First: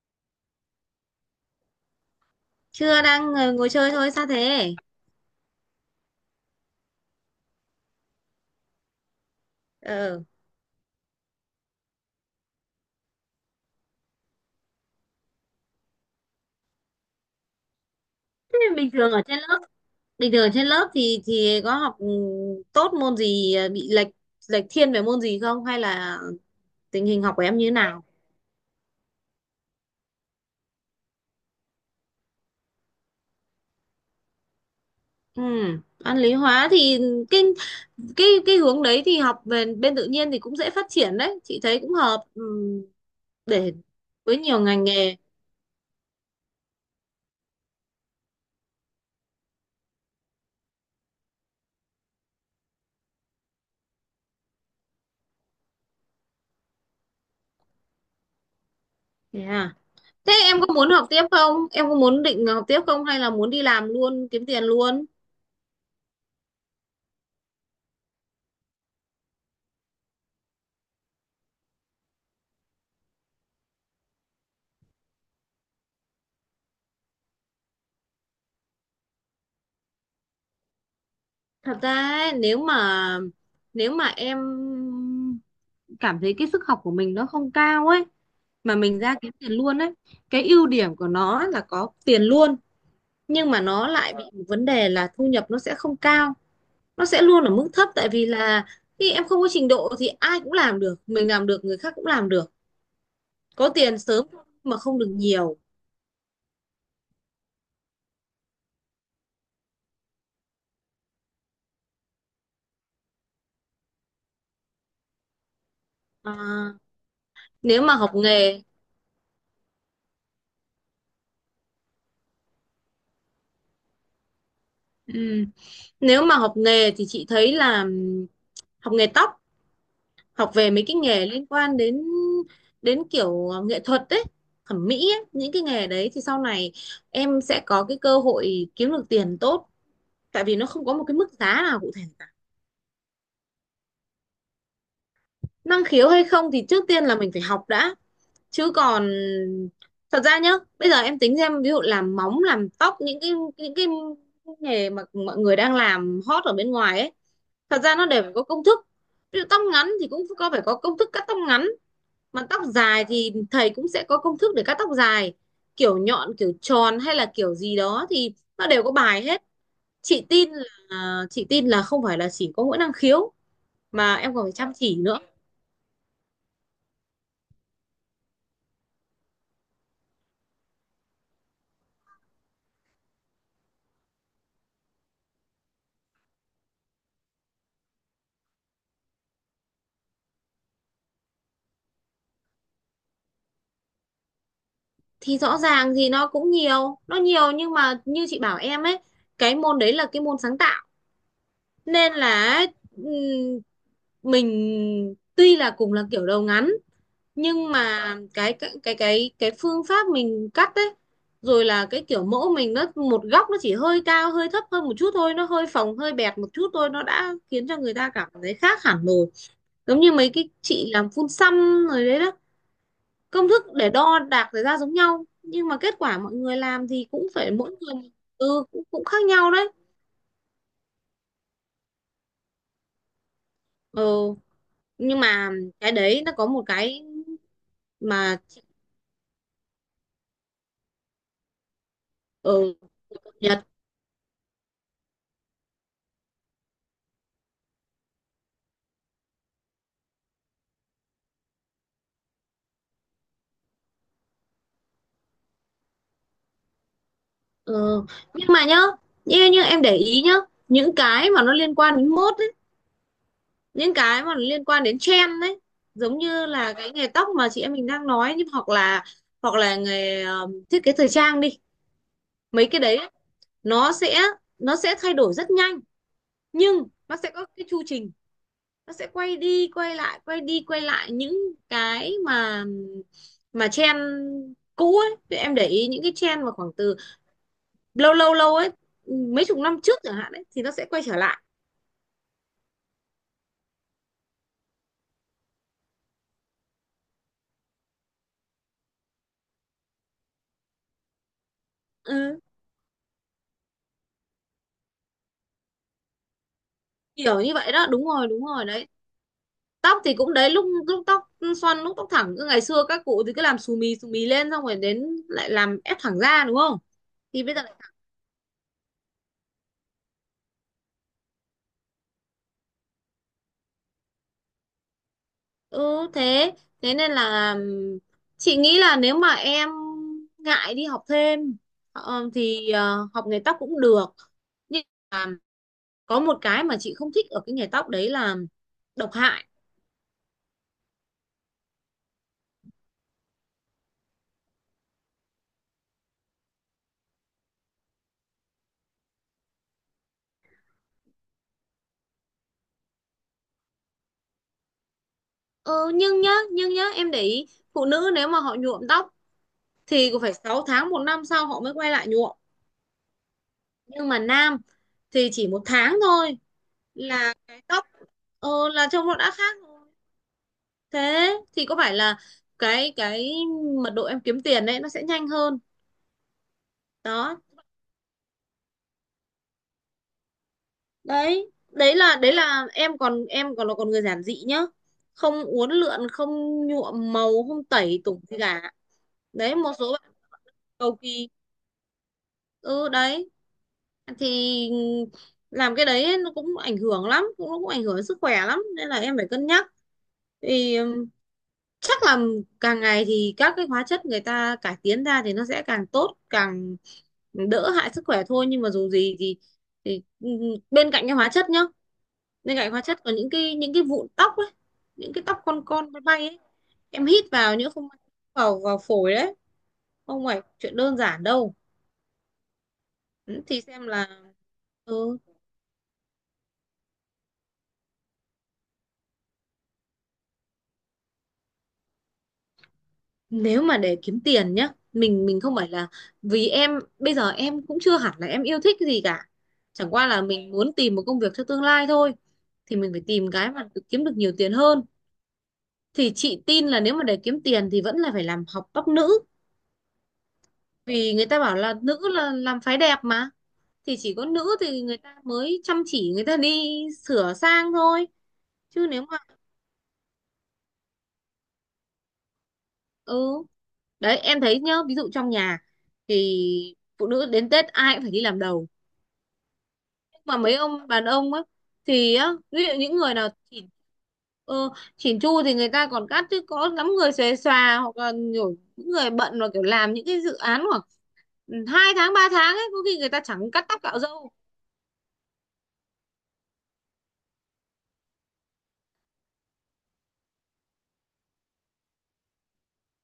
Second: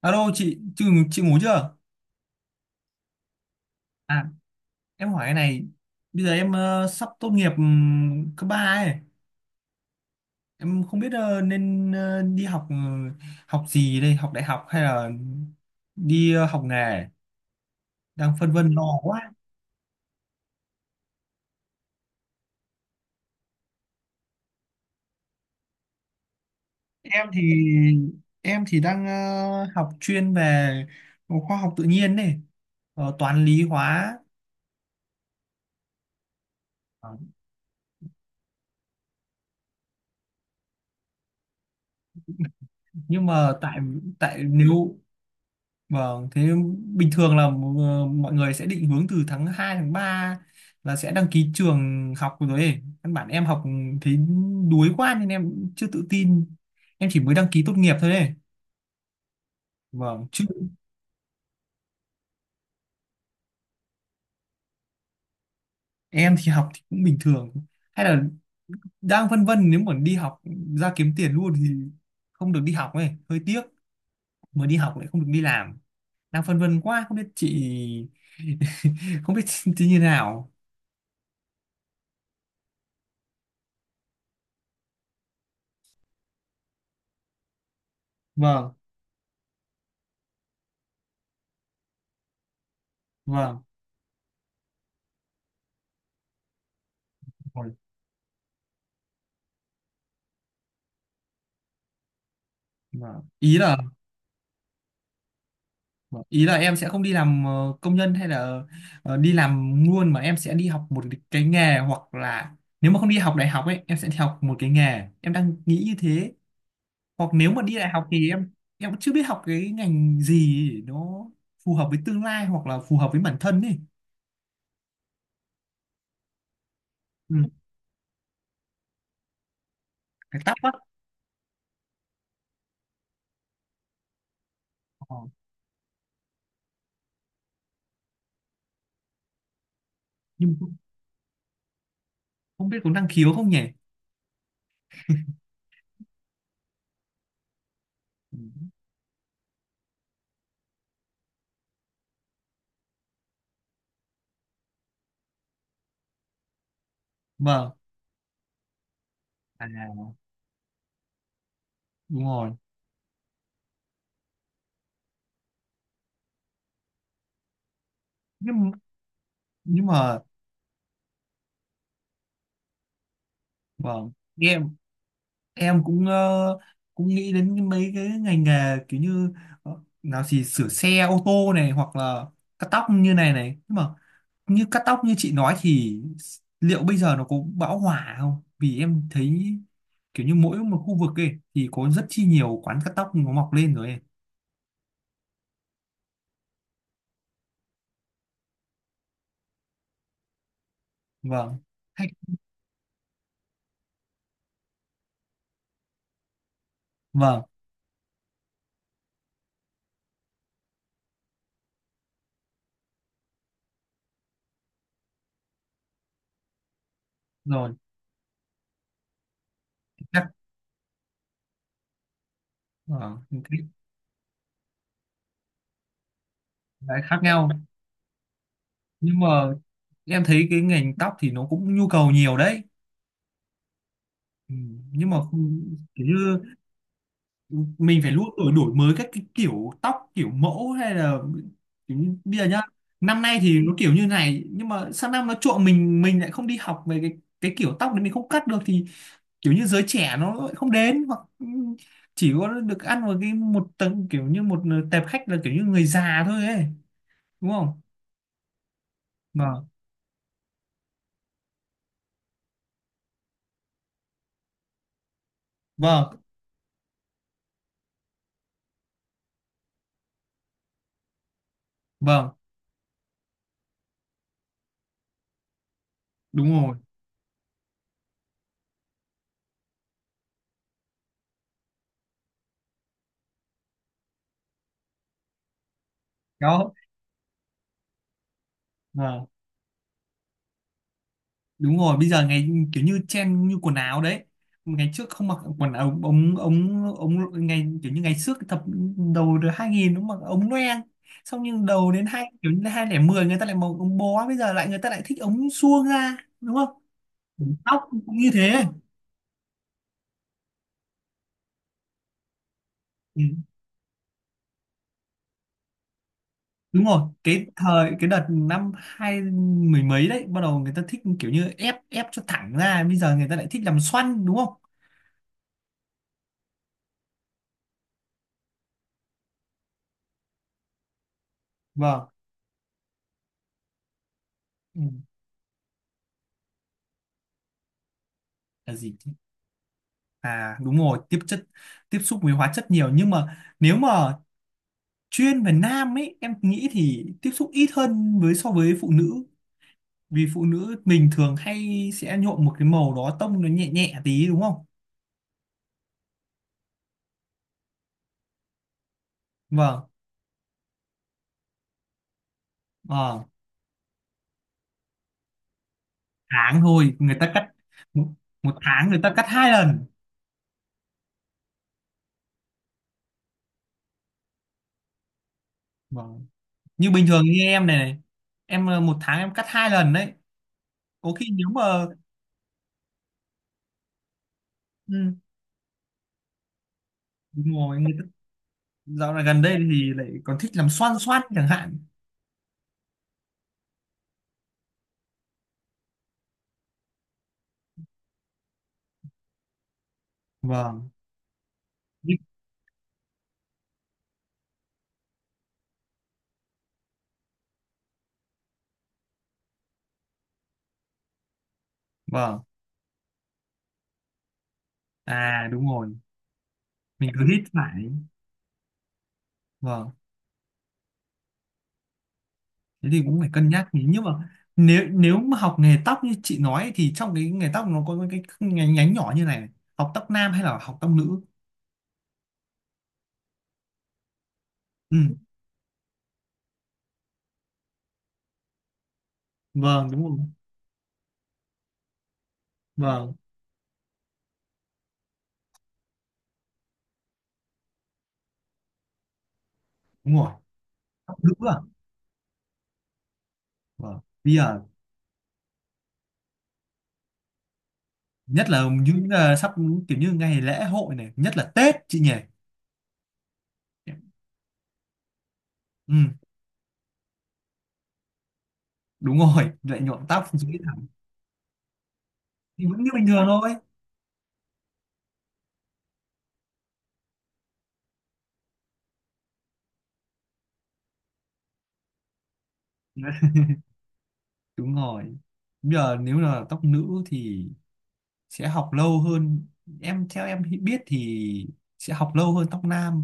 Alo chị, chị ngủ chưa? Chưa, đang ngồi chơi thôi. Sao À, thế? em hỏi cái này, bây giờ em sắp tốt nghiệp cấp 3 ấy. ờ Em không biết nên đi học học gì đây, học đại học hay là đi học nghề, đang phân Thế vân lo bình thường ở quá. trên lớp bình thường ở trên lớp thì có học, tốt môn gì, bị lệch lệch thiên về môn gì không, hay là tình hình Em học thì của em như thế nào? em thì đang học chuyên về khoa học tự nhiên này, toán lý hóa. Ừ, văn lý hóa thì Ờ. cái cái hướng đấy thì học về bên tự nhiên thì cũng dễ phát triển đấy, chị thấy cũng hợp, Nhưng mà để tại với tại nhiều ngành nếu nghề. Vâng, thế bình thường là mọi người sẽ định hướng từ tháng 2 tháng 3 là sẽ đăng ký trường học rồi ấy. Căn bản em học thấy đuối quá nên em chưa tự tin. Em chỉ mới đăng ký tốt nghiệp thôi ấy. Thế à? Vâng, Thế chứ em có muốn học tiếp không em có muốn định học tiếp không, hay là muốn đi làm luôn kiếm tiền luôn? em thì học thì cũng bình thường. Hay là đang vân vân nếu mà đi học ra kiếm tiền luôn thì không được đi học ấy, hơi tiếc. Mới đi học lại không được đi làm. Đang phân vân quá, không biết chị không biết chị như thế nào. Thật ra ấy, nếu mà em cảm thấy cái sức học của mình nó không cao ấy, Vâng, mà mình ra kiếm tiền luôn ấy, cái ưu điểm của nó là có tiền luôn, nhưng mà vâng. nó lại bị một vấn đề là thu nhập nó sẽ không cao, nó sẽ luôn ở mức Vâng. thấp. Tại vì là khi em không có trình độ thì ai cũng làm được, mình làm được người khác cũng làm được. Ý Có là tiền sớm mà không được nhiều. Vâng, ý là em sẽ không đi làm công nhân hay là đi làm luôn mà em sẽ đi học một cái nghề hoặc là nếu mà không đi học đại học ấy em sẽ đi học một cái nghề, em đang nghĩ như thế. À, Hoặc nếu mà đi nếu đại mà học học thì em nghề em cũng chưa biết học cái ngành gì nó phù hợp với tương lai hoặc là phù hợp với bản thân ấy. ừ, nếu mà học nghề thì chị Ừ. thấy là, học nghề tóc, Cái học tóc á? về mấy cái nghề liên quan đến đến kiểu nghệ thuật đấy, thẩm mỹ Ờ, ấy. Những cái nghề đấy thì sau này em sẽ có cái cơ hội kiếm được tiền tốt, tại nhưng vì nó không không có một cái mức giá nào cụ thể cả. không biết có năng khiếu không nhỉ. Năng khiếu hay không thì trước tiên là mình phải học đã. Ừ. Chứ còn, thật ra nhá, bây giờ em tính xem, ví dụ làm móng làm tóc, những cái nghề mà mọi người đang làm hot ở bên ngoài ấy, Vâng. thật ra nó đều phải có công thức. Ví dụ tóc À, ngắn thì cũng có phải có công thức cắt tóc ngắn. đúng Mà rồi. tóc dài thì thầy cũng sẽ có công thức để cắt tóc dài, kiểu nhọn kiểu tròn hay là kiểu gì đó, thì nó nhưng đều có bài hết. nhưng mà chị tin chị tin là không phải là chỉ có mỗi năng khiếu, vâng, mà em còn phải nghe chăm chỉ nữa. em cũng cũng nghĩ đến mấy cái ngành nghề kiểu như ờ, nào thì sửa xe ô tô này hoặc là cắt tóc như này này. Nhưng mà như cắt tóc như chị nói thì liệu bây giờ nó có bão hòa không, vì em thấy kiểu như mỗi một khu vực ấy thì có rất chi nhiều quán cắt tóc nó mọc lên rồi ấy. Thì rõ ràng thì nó nhiều, nhưng mà như chị bảo em ấy, cái môn đấy là cái môn sáng tạo, Vâng. Hay- nên là ừm, mình tuy là cùng là kiểu đầu ngắn, vâng, nhưng mà cái phương pháp mình cắt ấy, rồi là cái kiểu mẫu mình, nó một góc nó chỉ hơi cao hơi thấp hơn một chút thôi, nó hơi phồng hơi bẹt một chút thôi, nó đã khiến rồi, cho người ta cảm thấy khác hẳn rồi. Giống như mấy chắc, cái chị làm phun xăm rồi đấy đó, vâng. công thức để đo đạc ra ra giống nhau, nhưng mà kết quả mọi người làm Cái thì khác cũng nhau. phải mỗi người, cũng Nhưng khác nhau mà đấy. em thấy cái ngành tóc thì nó cũng nhu cầu nhiều đấy. Ừ, Ừ, nhưng nhưng mà mà không- cái kiểu đấy nó như có một cái mình phải luôn mà đổi đổi mới các cái kiểu tóc kiểu mẫu hay là kiểu như bây giờ ở nhá, ừ, năm nay thì nó kiểu như này nhưng mà sang năm nó trộn, mình lại không đi học về cái kiểu tóc đấy mình không cắt được thì kiểu như giới trẻ nó lại không đến hoặc chỉ có được ăn vào cái một tầng kiểu như một tệp khách là kiểu như người già thôi ấy, đúng không? Ừ. Nhưng mà nhá, như Vâng, em để ý nhá, những cái mà nó liên quan đến mốt ấy, những cái mà nó liên quan đến trend đấy, vâng, giống như là cái nghề tóc mà chị em mình đang nói, nhưng hoặc là, nghề thiết kế thời trang đi, vâng, mấy cái đấy ấy, nó sẽ nó sẽ thay đổi rất nhanh, đúng rồi nhưng nó sẽ có cái chu trình, nó sẽ quay đi quay lại quay đi quay lại những cái mà trend cũ ấy. Thì em để ý những cái trend mà khoảng đó. từ lâu lâu lâu ấy, Vâng, mấy chục năm trước chẳng hạn ấy, thì nó sẽ quay trở lại. đúng rồi, bây giờ ngày kiểu như trend như quần áo đấy, ngày trước không mặc quần áo ống ống ống ngày kiểu như ngày trước thập đầu được 2000 nó mặc ống loeng, xong nhưng đầu đến hai Ừ, kiểu như 2010 người ta lại mặc ống bó, bây giờ lại người ta lại thích ống suông ra, đúng không? kiểu như vậy Tóc đó, đúng cũng rồi, như đúng thế. rồi đấy. Tóc thì cũng đấy, lúc lúc tóc xoăn lúc tóc thẳng, cứ ngày xưa các Ừ. cụ thì cứ làm xù mì lên, xong rồi đến lại làm ép thẳng ra, đúng không? Đúng rồi, thì cái bây giờ lại- thời cái đợt năm hai mười mấy đấy bắt đầu người ta thích kiểu như ép ép cho thẳng ra, bây giờ người ta lại thích làm xoăn, đúng không? ừ thế thế nên là, chị nghĩ là nếu mà em ngại đi học thêm, Vâng. Thì học nghề tóc cũng được. Ừ. Nhưng mà có một cái mà chị không thích ở cái nghề tóc đấy là Là gì? độc hại. À đúng rồi, tiếp xúc với hóa chất nhiều nhưng mà nếu mà chuyên về nam ấy em nghĩ thì tiếp xúc ít hơn với so với phụ nữ, vì phụ nữ mình thường hay sẽ nhuộm một cái màu đó tông nó nhẹ nhẹ tí, đúng không? Ờ, nhưng nhá, em để ý, phụ nữ nếu mà họ nhuộm tóc Vâng. thì cũng phải 6 tháng một năm sau họ mới quay lại nhuộm. ờ, Nhưng mà nam thì chỉ một tháng thôi tháng thôi người ta là cắt cái tóc, một, Một tháng là người trông ta nó cắt đã hai khác. lần. Thế thì có phải là cái mật độ em kiếm tiền đấy nó sẽ nhanh hơn. Vâng. Như bình thường như Đó. em này này, em 1 tháng em cắt 2 lần đấy. Có khi nếu Đấy, mà đấy là đấy là em còn là người giản dị nhá. ừ, Không uốn lượn, không nhuộm màu, đúng không rồi, người tẩy ta tủng gì cả. dạo này gần Đấy đây một số thì lại bạn còn thích làm xoăn cầu xoăn kỳ. chẳng hạn. Ừ, đấy thì làm cái đấy nó cũng ảnh hưởng lắm, nó cũng ảnh hưởng đến sức khỏe lắm, nên là em phải cân nhắc. Thì Vâng. Chắc là càng ngày thì các cái hóa chất người ta cải tiến ra thì nó sẽ càng tốt càng đỡ hại sức khỏe thôi, nhưng mà dù gì thì thì ừm, bên cạnh cái hóa chất nhá Vâng. bên cạnh hóa chất có những cái vụn tóc ấy, những cái tóc À đúng rồi, con bay bay ấy, em mình hít cứ hít vào nhỡ không phải. may vào vào phổi đấy, Vâng, không phải chuyện đơn giản đâu. thế thì cũng phải Ừ, cân thì nhắc nhỉ. xem Nhưng là, mà nếu nếu ừ, mà học nghề tóc như chị nói thì trong cái nghề tóc nó có cái nhánh, nhánh nhỏ như này, học tóc nam hay là học tóc nữ? nếu mà để kiếm tiền nhá, Ừ, mình không phải là, vì em bây giờ em cũng chưa hẳn là em yêu thích cái gì cả, vâng, chẳng đúng qua rồi. là mình muốn tìm một công việc cho tương lai thôi, thì mình phải Vâng, tìm cái mà kiếm được nhiều tiền hơn. Thì chị tin là nếu mà để kiếm tiền thì vẫn là phải làm học tóc nữ, đúng rồi. vì Tóc người nữ ta à? bảo là nữ là làm phái đẹp mà. Thì Vâng. chỉ có Bây nữ giờ thì người ta mới chăm chỉ, người ta đi sửa sang thôi. nhất là Chứ nếu những mà, sắp kiểu như ngày lễ hội này, nhất là Tết chị nhỉ. ừ đấy em thấy nhá, ví dụ trong nhà Ừ, thì phụ nữ đến Tết ai cũng phải đi làm đầu. đúng rồi, lại nhuộm tóc Mà dưới mấy thẳng ông đàn ông á, thì á, thì ví dụ vẫn như những bình người thường nào thôi. Ờ, chỉn chu thì người ta còn cắt, chứ có lắm người xuề xòa, hoặc là nhiều những người bận và kiểu làm những cái dự án khoảng 2 tháng 3 tháng ấy, có khi người ta chẳng cắt tóc cạo râu. Đúng rồi. Bây giờ nếu là tóc nữ thì sẽ học lâu hơn, em theo biết thì sẽ học lâu hơn tóc nam.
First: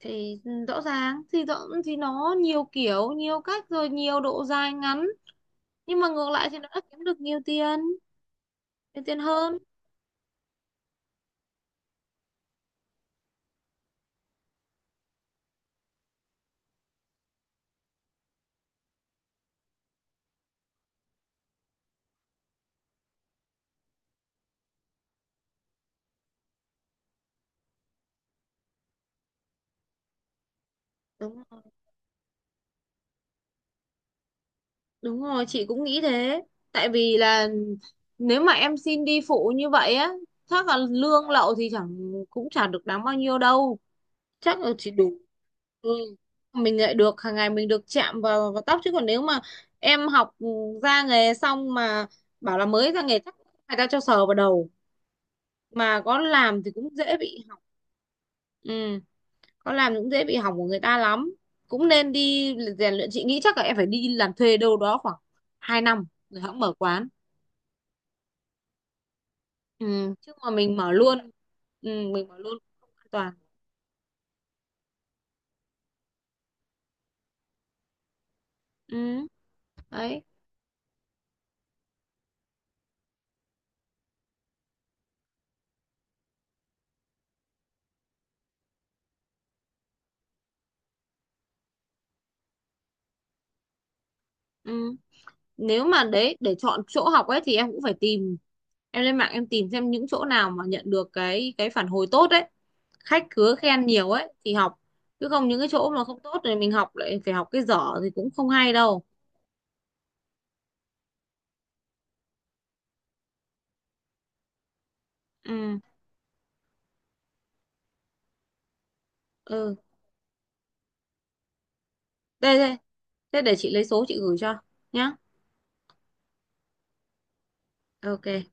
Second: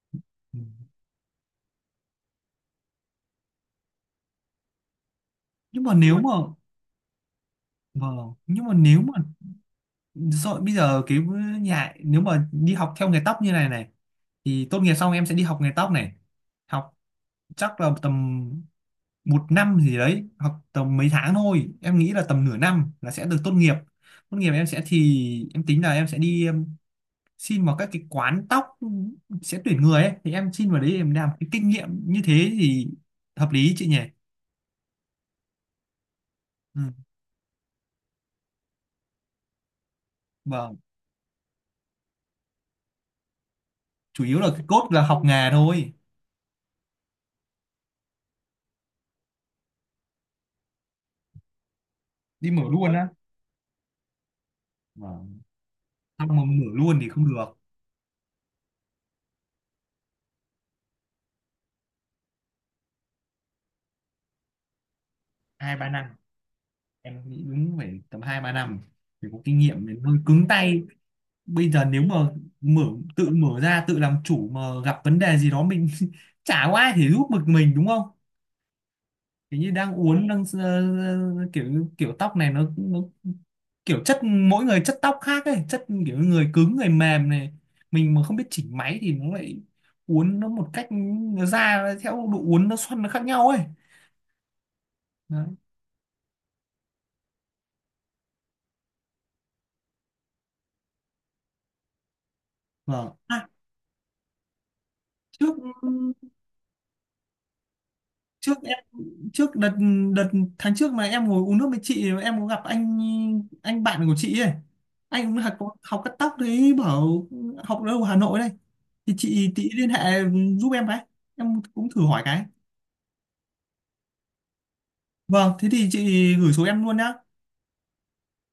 Thì Ừ. rõ ràng thì rõ thì nó nhiều kiểu nhiều cách rồi nhiều độ dài ngắn, nhưng mà nhưng mà nếu ngược mà lại thì nó đã kiếm được nhiều tiền nhưng mà nếu nhiều tiền mà hơn. rồi bây giờ cái nhà nếu mà đi học theo nghề tóc như này này thì tốt nghiệp xong em sẽ đi học nghề tóc này, học chắc là tầm 1 năm gì đấy, học tầm mấy tháng thôi, em nghĩ là tầm nửa năm là sẽ được tốt nghiệp. Em sẽ thì em tính là em sẽ đi xin vào các cái quán tóc sẽ tuyển người ấy, thì em xin vào đấy em làm Đúng cái kinh nghiệm như thế thì hợp lý chị nhỉ? Đúng rồi, chị cũng nghĩ thế. Ừ. Tại vì là nếu mà em xin đi phụ như vậy á, chắc Vâng, là lương lậu thì chẳng cũng chẳng được đáng bao nhiêu đâu. chủ yếu là Chắc cái là cốt chỉ là đủ. học nghề thôi. Ừ. Mình lại được hàng ngày mình được chạm vào vào tóc, chứ còn nếu mà em học ra nghề xong mà Đi bảo mở là mới luôn ra á? nghề, chắc người ta cho sờ vào đầu Vâng. mà có Xong mà làm mở thì cũng luôn thì dễ không bị được. hỏng. Ừ, con làm cũng dễ bị hỏng của người ta lắm, cũng nên đi rèn luyện, chị nghĩ chắc là em phải đi làm thuê đâu đó khoảng Hai 2 ba năm, năm rồi hẵng mở quán. em nghĩ đúng phải tầm 2-3 năm thì có kinh nghiệm để Ừ. hơi chứ cứng mà mình tay. mở luôn Bây giờ ừ, nếu mà Mình mở luôn mở không an tự toàn. mở ra tự làm chủ mà gặp vấn đề gì đó mình chả có ai thể giúp được mình, đúng không? Ừ. Kiểu như đang Đấy. uốn đang kiểu kiểu tóc này nó kiểu chất mỗi người chất tóc khác ấy, chất kiểu người cứng người mềm này, mình mà không biết chỉnh máy thì nó lại uốn nó một cách, nó ra theo độ uốn nó xoăn nó khác nhau ấy. Ừ. Đấy. Nếu mà đấy, để chọn chỗ học ấy thì em cũng phải tìm, em lên mạng em tìm xem những chỗ nào mà nhận được cái phản hồi tốt ấy, Vâng. khách À, khứa khen nhiều ấy thì học, chứ không trước những cái chỗ mà không tốt thì mình học lại phải học cái dở thì cũng không trước hay đâu. trước đợt đợt tháng trước mà em ngồi uống nước với chị, em có gặp anh bạn của chị ấy, anh cũng học Ừ, học cắt tóc đấy, bảo học ở đâu, Hà Nội đây thì chị tí ừ. liên hệ giúp em cái, em cũng thử hỏi cái. Đây, đây. Thế để chị lấy số chị gửi cho nhá. Vâng, thế thì chị gửi số em luôn nhá. Ok.